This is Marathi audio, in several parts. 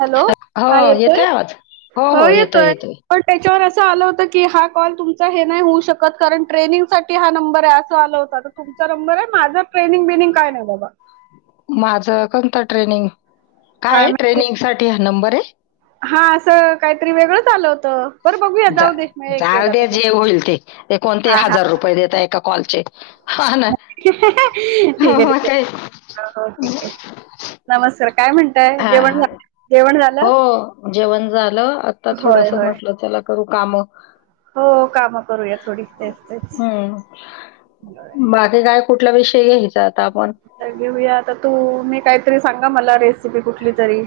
हॅलो हा येतोय? हो येतोय. पण त्यांच्यावर असं आलं होतं की, हा कॉल तुमचा हे नाही होऊ शकत. कारण ट्रेनिंगसाठीठी हा नंबर आहे असं आला होता. तुमचा नंबर आहे. माझा ट्रेनिंग बेनिंग काय नाही बाबा- माझं कोणत ट्रेनिंग काय ट्रेनिंग साठी हा नंबर आहे. हा असं काहीतरी वेगळंच आलं होतं. बरं बघूया जाऊ दे म एक गेला तर जाऊदे जे गेला. होईल ते ते कोणते हा हा हजार रुपये देत एका कॉलचे. हां ना. हा हा हो, ठीक आहे मग ठीक आहे. काय. हो हो ठीक आहे नमस्कार काय म्हणत- हा हो जेवण झालं आता होय थोडस होय. म्हटलं चला- करू काम. हो काम करूया थोडी तेच तेच. हं. बाकी काय कुठला विषय घ्यायचा आता आपण, तर घेऊया आता तू मी काहीतरी सांगा मला रेसिपी कुठली तरी?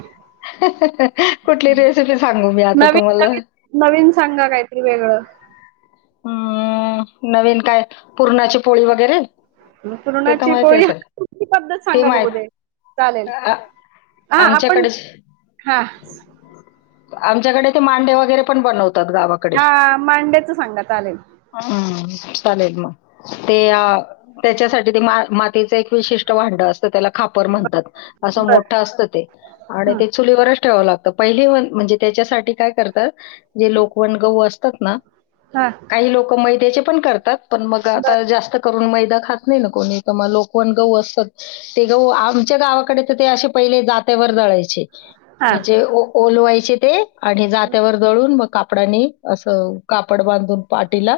कुठली रेसिपी सांगू मी आता नवीन तुम्हाला? नवीन नवीन सांगा काहीतरी वेगळं. हम्म नवीन काय. पुूरणाची पोळी वगैरे ते तर पुरणाची माहिती पोळी असेल कुठली पद्धत ते सांगा बघू दे चालेल माह हा आपण आमच्याकडेच हा आमच्याकडे ते मांडे वगैरे पण बनवतात गावा हा मांड्याच सांगात आलेल हम्म चालेल म ते त्याच्यासाठी ते मातीच एक विशिष्ट भांड असत त्याला खापर म्हणतात असं बर मोठं असत ते आणि ते चुलीवरच ठेवावं लागतं पहिली म्हणजे त्याच्यासाठी काय करतात जे लोकवण गहू असतात ना, हा, काही लोकं मैद्याचे पन करतात, पन मग बर आता जास्त करून मैदा खात नाही ना कोणी, क म आता लोकवण गहू असतात, ते गहु आमच्या गावाकडे तर ते असे पहिले जात्यावर दळायचे. हा म्हणजे ओ ओलवायचे ते, आणि जात्यावर दळून मग कापडाने, असं कापड बांधून पाटीला,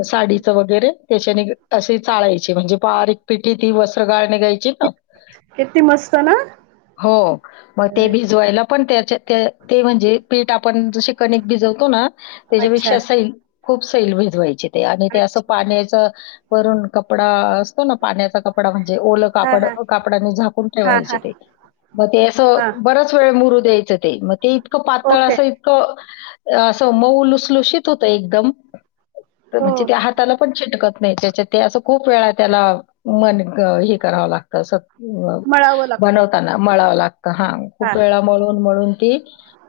आस साडीचं वगैरे त्याच्याने अशी चाळायची, म्हणजे बारीक पिटी ती, वस्त्र गाळ निगायची ना, किती मस्त ना हो, मग ते भिजवायला, पन त्याच्या, ते म्हणजे पीठ आपण जशी कनीक भिजवतो ना, अच्छा त्याच्यापेक्षा खूप सैल भिजवायची ते, आणि ते असं अच्छा पाण्याच वरून कपडा असतो ना, पाण्याचा कपडा, म्हणजे ओलं हा कापड, हा कापडानी झाकून हा हा ठेवायचे ते. मग ते हा असं, बराच वेळ मुरू द्यायचं. ते, मग ते इतकं पातळ ओके अस इतकं, अस मऊ लुसलुशीत हुतय एकदम, हो म्हणजे ते हाता हाताला पण चिटकत नाही, त्याच्या ते असं खूप वेळा त्याला मन हे करावं लागत, मळावं लागतं बनवताना मळावं लागतं हां, हा खूप वेळा, मळून मळून ती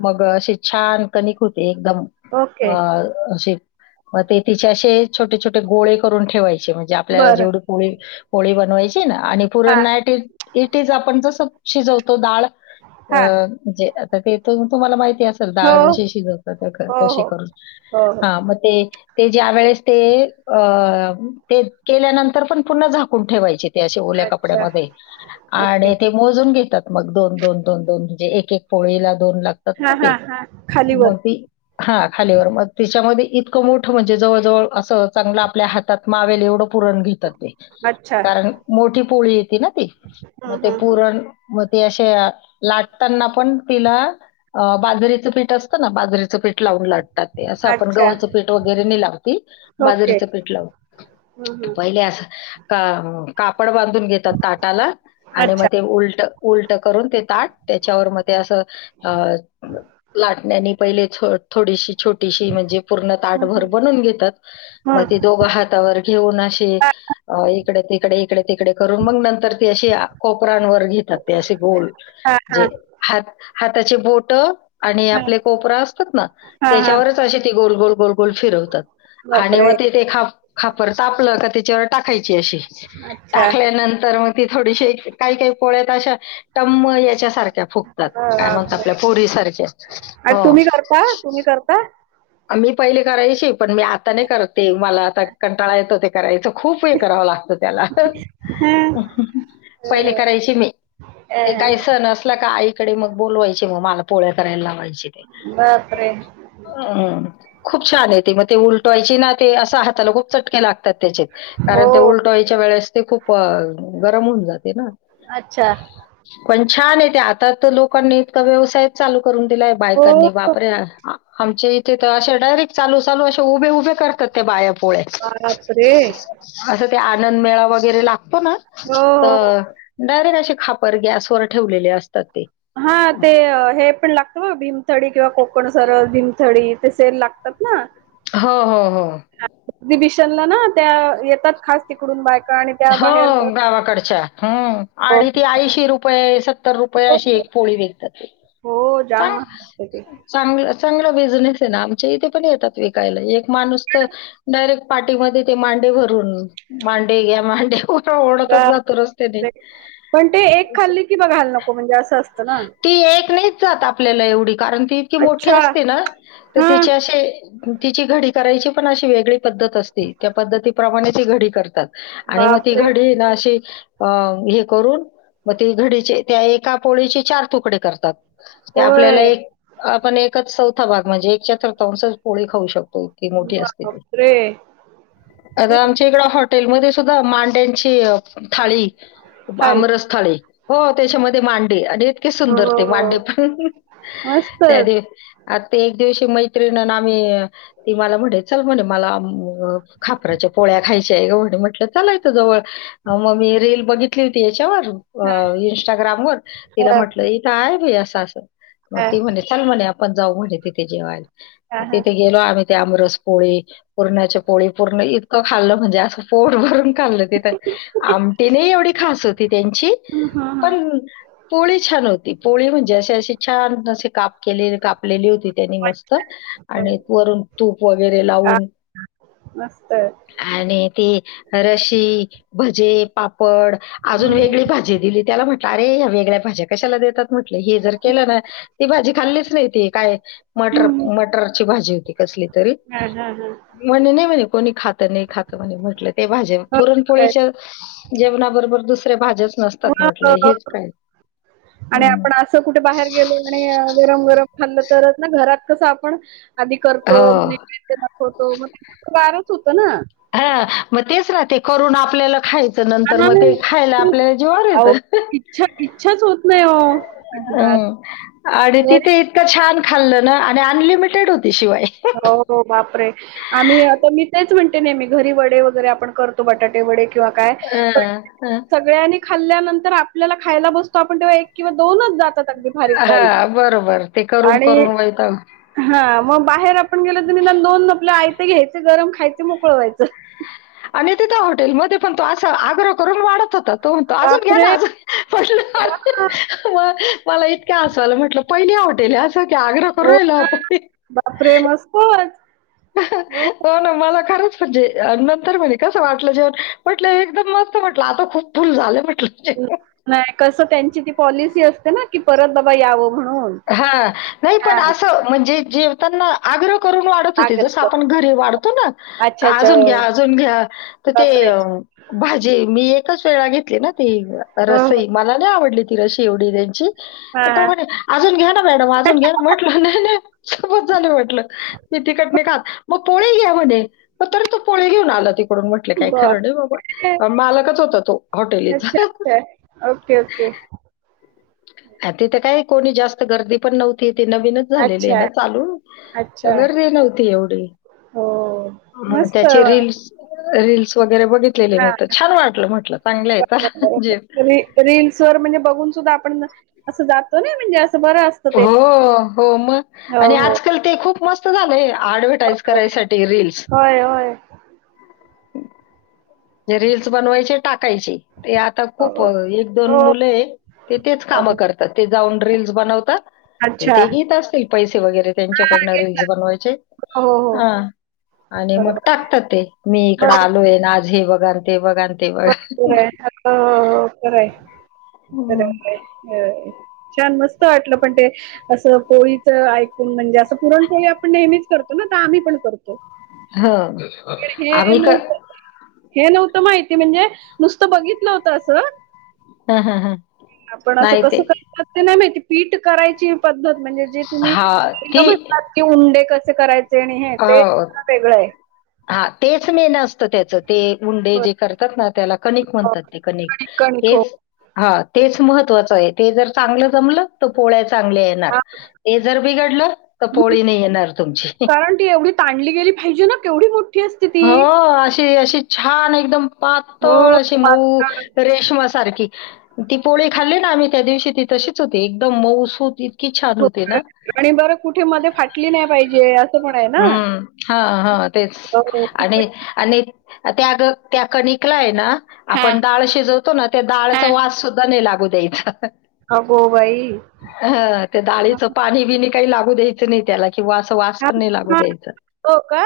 मग अशी, छान कणिक होते, एकदम ओके अ अशे, म ते तिचे असे छोटे छोटे गोळे करून ठेवायचे, म्हणजे आपल्याला बरं जेवढं ळी, पोळी बनवायची ना, आणि हा पुरण नाईट, इट इज आपण जसं शिजवतो डाळ हा अ जे, आता ते त तुम्हाला माहिती असेल हो, डाळ जशी शिजवतात, हो, तशी हो, करून, हो, हो. म ते ते ज्या वेळेस ते, अ ते केल्यानंतर पण पुन्हा झाकून ठेवायचे. ते आशे, ओल्या अच्छा, कपड्यामध्ये, ओके. आणि ते. मोजून घेतात मग, दोन दोन दोन दोन म्हणजे एक एक पोळीला दोन लागत हां, तात हां, ते हां. खाली वर. मग ते हा, खालीवर मग तिच्यामध्ये इतकं मोठं, म्हणजे जवळजवळ असं चांगलं, आपल्या हातात मावेल एवढं पुरण घेतात ते. अच्छा. कारण मोठी पोळी येती ना ती, मग हं, ते हं, हं. पुरण मग ते अशे, लाटताना पण तिला अ बाजरीचं पीठ असतं ना, बाजरी पीठ लावून लटतात ते, असं आपण अच्छा, गव्हाचं पीठ वगैरे नाही लावत ती, ओके. बाजरीच पीठ लावून हं, हं. पहिले अस कापड बांधून घेतात ताटाला, आणि मग अच्छा. ते उलट, उलट करून ते ताट, त्याच्यावर म ते असं अ लाटण्यानी पहिले थोडीशी, छोटीशी, म्हणजे पूर्ण हं, ताटभर हं. बनवुन घेतात, मग ते हं. दोघं हातावर घेऊन अशे अ इकडे तिकडे इकडे तिकडे करून मग नंतर ती अशी कोपरांवर घेतात ते ते अशे गोल हां, हां. जे हात हाताचे बोटं आणि हं. आपले कोपरं असतात ना हां, हां. तशे ते गोल गोल गोल गोल फिरवतात आणि मग बापरे! ते ते ख खापर तापलं का त्याच्यावर टाकायची अशी अच्छा. टाकल्यानंतर मग थोडीशी काही काही पोळ्यात अशा टम्म याच्यासारख्या त्या फुगतात काय म्हणतात बापरे! आपल्या पुरी सारख्या आणि हो तुम्ही करता? तुम्ही करता? मी पहिले करायची पण मी आता नाही करत ते मला आता कंटाळा येतो ते. करायचं खूप हे करावं लागतं त्याला तर पहिले करायची मी ते काय अ, सण अस असला का आईकडे मग बोलावायचे मग मला पोळ्या करायला लावायचे ते. बाप रे खूप छान आहेेत ते मग ते उलटवायची ना ते असं हाताला खूप चटके लागतात त्याचे हो. कारण ते उलटवायच्या वेळेस ते खूप गरम होऊन जाते ना अच्छा. पण छान आहे ते आता तर लोकांनी इतका व्यवसायच चालू करून दिलाय हो, बायकांनी बाप रे आमच्या इथे तर अशा डायरेक्ट चालू चालू असे उभे उभे करतात त्या बाया पोळया बाप रे. असं ते आनंद मेळा वगैरे लागतो ना हो, हो. तर डायरेक्ट असे खा. गॅसवर ठेवलेले असतात ते हा ते हे पण लागतं ब भीमथडी किंवा कोकण सरस भीमथडी ते सेल लागतात ना हो हो हो. एक्झिबिशनला ना त्या येतात खास. तिकडून बायका आणि. त्या हो बाहेर गावाकडच्या हम्म आणि ती ऐंशी रुपये सत्तर रुपये अशी पोळी विकतात हो जाम मान असते ते. चांग चांगला बिझनेस आहे ना आमच्या इथे पण येतात विकायला एक माणूस तर डायरेक्ट पार्टीमध्ये ते मांडे भरून मांडे घ्या मांडे ओरडतच बा जातो रस्त्याने. पण ते एक खाल्ली की बघायला नको म्हणजे असं असतं ना. ती एक नाहीच जात आपल्याला एवढी कारण ती इतकी मोठी अच्छा असते ना तर हा तिचे असे. तिची घडी करायची पण अशी वेगळी पद्धत असते त्या पद्धतीप्रमाणे ती घडी करतात. आणि मग ती बापरे घडी ना अशी. अ हे करून मग ते घडीचे त्या एका पोळीचे चार तुकडे करतात. ते आपल्याला होय. एक आपण एकच चौथा भाग म्हणजे एक चतुर्थांअंश. पोळी खाऊ शकतो इतकी मोठी असते ती. बापरे आता आमच्या इकड हॉटेलमध्ये सुद्धा मांड्यांची थाळी. थाळी आमरस थाळी हो त्याच्यामध्ये मांडे आणि इतके हो सुंदर हो ते मांडे. हो त्या मस्तच. दिव आताता एक दिवशी मैत्रीण आम्ही. ती मला म्हणे चल म्हणे मला खापराच्या पोळ्या खायच्या आहे गं म्हणे म्हंटलं चला इथं जवळ. मग मी रेल बघितली होती याच्यावर. हा अ इंस्टाग्राम वर तिला हा म्हटलं इथ आहे बाई असं असं मग हा ती म्हणे. चल म्हणे आपण जाऊ म्हे तिथे हा जेवायला हा तिथे गेलो आम्ही त्याआमरस पोळी पुरणाची पोळी पूर्ण इतकं खाल्लं म्हणजे. पोट भरून खाल्लं ते तर आमटी नाही, एवढी खास होती त्यांची. हा. पण पोळी छान होती पोळी म्हणजे असे असशी छान असे काप के कापलेली होती त्यांनी हा मस्त आणि हा वरून तूप वगैरे लावून. मस्त आणि ती रशी भजे पापड, अजून हम्म, वेगळी भाजी दिली त्याला, म्हटलं, अरे, या वेगळ्या भाज्या कशाला देतात म्हटलं, हे जर केलं ना, ती भाजी खाल्लीच नाही ती काय मटर हम्म. मटरची भाजी होती कसली तरी. हा हा हा. म्हणे नाही, म्हणे कोणी खातं नाही, खातं म्हणे, म्हटलं. ते भाज्या हो, काय. पुरणपोळीच्या जेवणाबरोबर दुसऱ्या भाज्या. नसतात मग, म्हटलंय, हेच काय, आणि हम्म आपण असं कुठे बाहेर गेलो आणि गरम गरम खाल्लं तरच ना, घरात कसं आपण आधी करतो हो. नीट नीट, दखवतो, मग त्याच्या गारच होत ना. हा मग तेच ना ते. करून आपल्याला खायचं नंतर, हा, मग ते खायला आपल्याला जीवावर अहो येतं. इच्छा इच्छाच होत नाही हो नाही घरी इतक छान खाल्लं ना, आणि अनलिमिटेड होती शिवाय हो हो बापरे! आम्ही आता मी तेच म्हणतो नेहमी घरी वडे वगैरे आपण करतो, बटाटे वडे किंवा काय पण हं, हं. सगळ्यांनी खाल्ल्यानंतर आपल्याला खायला बसतो आपण तेव्हा एक किंवा दोनच जातो. हा बरोबर, ते करून करून वैतागून हा मग बाहेर आपण गेल तर, निदान दोन आपल्या आयते घ्यायचे, गरम खायचे, मोकळ व्हायचं. आणि तिथ हॉटेलमध्ये पण तो असा आग्रह करून वाढत होताात. तू म्हणतो अजून घ्या ना, बापरे! अजून पटलं हां, मग. मला इतकं हसायला म्हटलं, पहिली हॉटेल असं की आग्रहावर राहिलो आपण. होय. हो ना मला खरंच म्हणजे नंतर म्हणे कसं वाटलं जेवण म्हटलं, एकदम मस्त म्हटलं, आता खूप फुल झाले म्हटलं जेवण नाही, कसं त्यांची ती पॉलिसी असते ना की परत बाबा यावं म्हणून हा नाही पण हां, असं म्हणजे जेवताना आग्रह करून वाढण तसं हो आग्रह जसं आपण करून. घरी वाढतो ना, का अच्छा, अच्छा. अजून घ्या, हो. अजून घ्या तर ते बापरे! भाजी मी एकच वेळा घेतली ना ती हो हो रसई मला नाही आवडली. तिशी एवढी त्यांची, हा तो म्हणे अजून घ्या ना मॅडम, अजून घ्या ना, म्हटलं नाही. बस झालं वाटलं मी तिकटने खात, मग पोळी घ्या म्हणे तरी तो पो ळी घेऊन आला तिकडून मग काय बाप खरं नाही रे. बाबा, मालकच होता तो अच्छा हॉटेलीचा अच्छा ओके ओके तिथं काय कोणी जास्त गर्दी पण नव्हती. तिथे नवीनच झालेली आहे अच्छा ना चालू, अच्छा गर्दी नव्हती एवढी हो हो मस्त त्याचे रीलस रील्स वगैरे बघितलेले हा मी, तर छान वाटलं म्हटलं, चांगलं आहे तर जे रीलस वर म्हणजे बघून सुद्धा आपण असं जातो ना, म्हणजे अस हो हो मग हो आणि हो आजकाल ते खूप मस्त झालंय आडवे अँडवर्टिस करायसाठी रीलल्स होय होय होय. जे रीलल्स बनवायचे टाकायचे ते आता हो खूप एक दोन हो हो. मुले आहे. ते तेच कामं करतात ते जाऊन रील्स बनवतात. अच्छा ते घेत असतील पैसे वगैरे त्यांच्याकडनं रीलस बनवायचे. हो हो हो. हा आणि मग बरोबर आहे टाकतात ते मी इकड आलोय आज हे बघा अन ते बघा. ते बघा. वरती आहे हात बरा आहे. छान मस्त वाटलं पण ते असं पोळीचं ऐकून म्हणजे असं पुरण पोळी आपण नेहमीच करतो ना तर आम्ही पण करतो. हं. हे आम्ही क नव्हत [inaudible] हे नव्हतं माहित कि म्हणजे नुसतं बघितलं होतं असं हा हा हा आपण असं कसं करतात ते नाही माहिती पीठ करायची पद्धत म्हणजे जे तुम्ही हा ती पहिलं म्हणतात की उंडे कसे करायचे आणि हे ते अं, वेगळं आहे. हा तेच मेन असतं त्याच ते उंडे होय. जे करतात ना त्याला कणिक हो, म्हणतात ते कणिक कणिक हो तेच हा तेच महत्त्वाचं आहे ते जर चांगलं जमलं तर पोळ्या चांगल्या येतात. हां, ते जर बिघडलं तर पोळी नाही येणार तुमची कारण ती एवढी ताणली गेली पाहिजे ना केवढी मोठी असते ती. हो अशी अशी छान एकदम हो पातळ अशी मऊ पातळ रेशमा सारखी ती पोळी खाल्ली ना आम्ही त्या दिवशी ती तशीच होती एकदम माऊसत होती. की छान हो. होती ना आणि बरं कुठे मध्ये फाटली नाही पाहिजे अस हम्म हा हा तेच हो आणि, खूपच आणि त्या त्या कनिकलाय ना हा आपण डाळ शिजवतो ना त्या हा डाळचा वास सुद्धा नाही लागू द्यायचां. अगो बाई ह हां, डाळीच पाणी काही लागू द्यायचं नाही त्याला किंवा वास हां, लागू हां. द्यायचं, हो का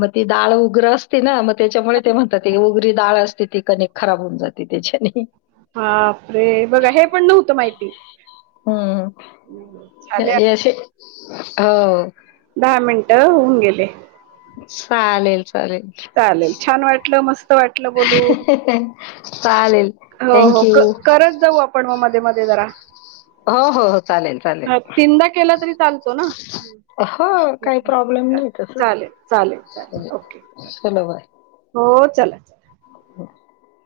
मग ते दाळ असते ना त्याच्यामुळे ते म्हणताती [unintelligible] गरी डाळ असते ती कनेिक खराब होऊन जाते त्याच्याने बाप रे बघा हे पण नव्हतं माहिती हम्म. ् [inaudible] ले हो. दहा मिनटं होऊन गेले चालेल चालेल. चालेल छान वाटलं मस्त वाटलं बोलून चालेल. हो हो थँक यू. करत जाऊ आपण मध्ये मध्ये जरा हो, हो, हो. चालेल, चालेल. हा तीनदा केला तरी चालतो ना हो काही प्रॉब्लेम नाही तसं. चालेल चालेल चालेल ओके हो चला ब [inaudible]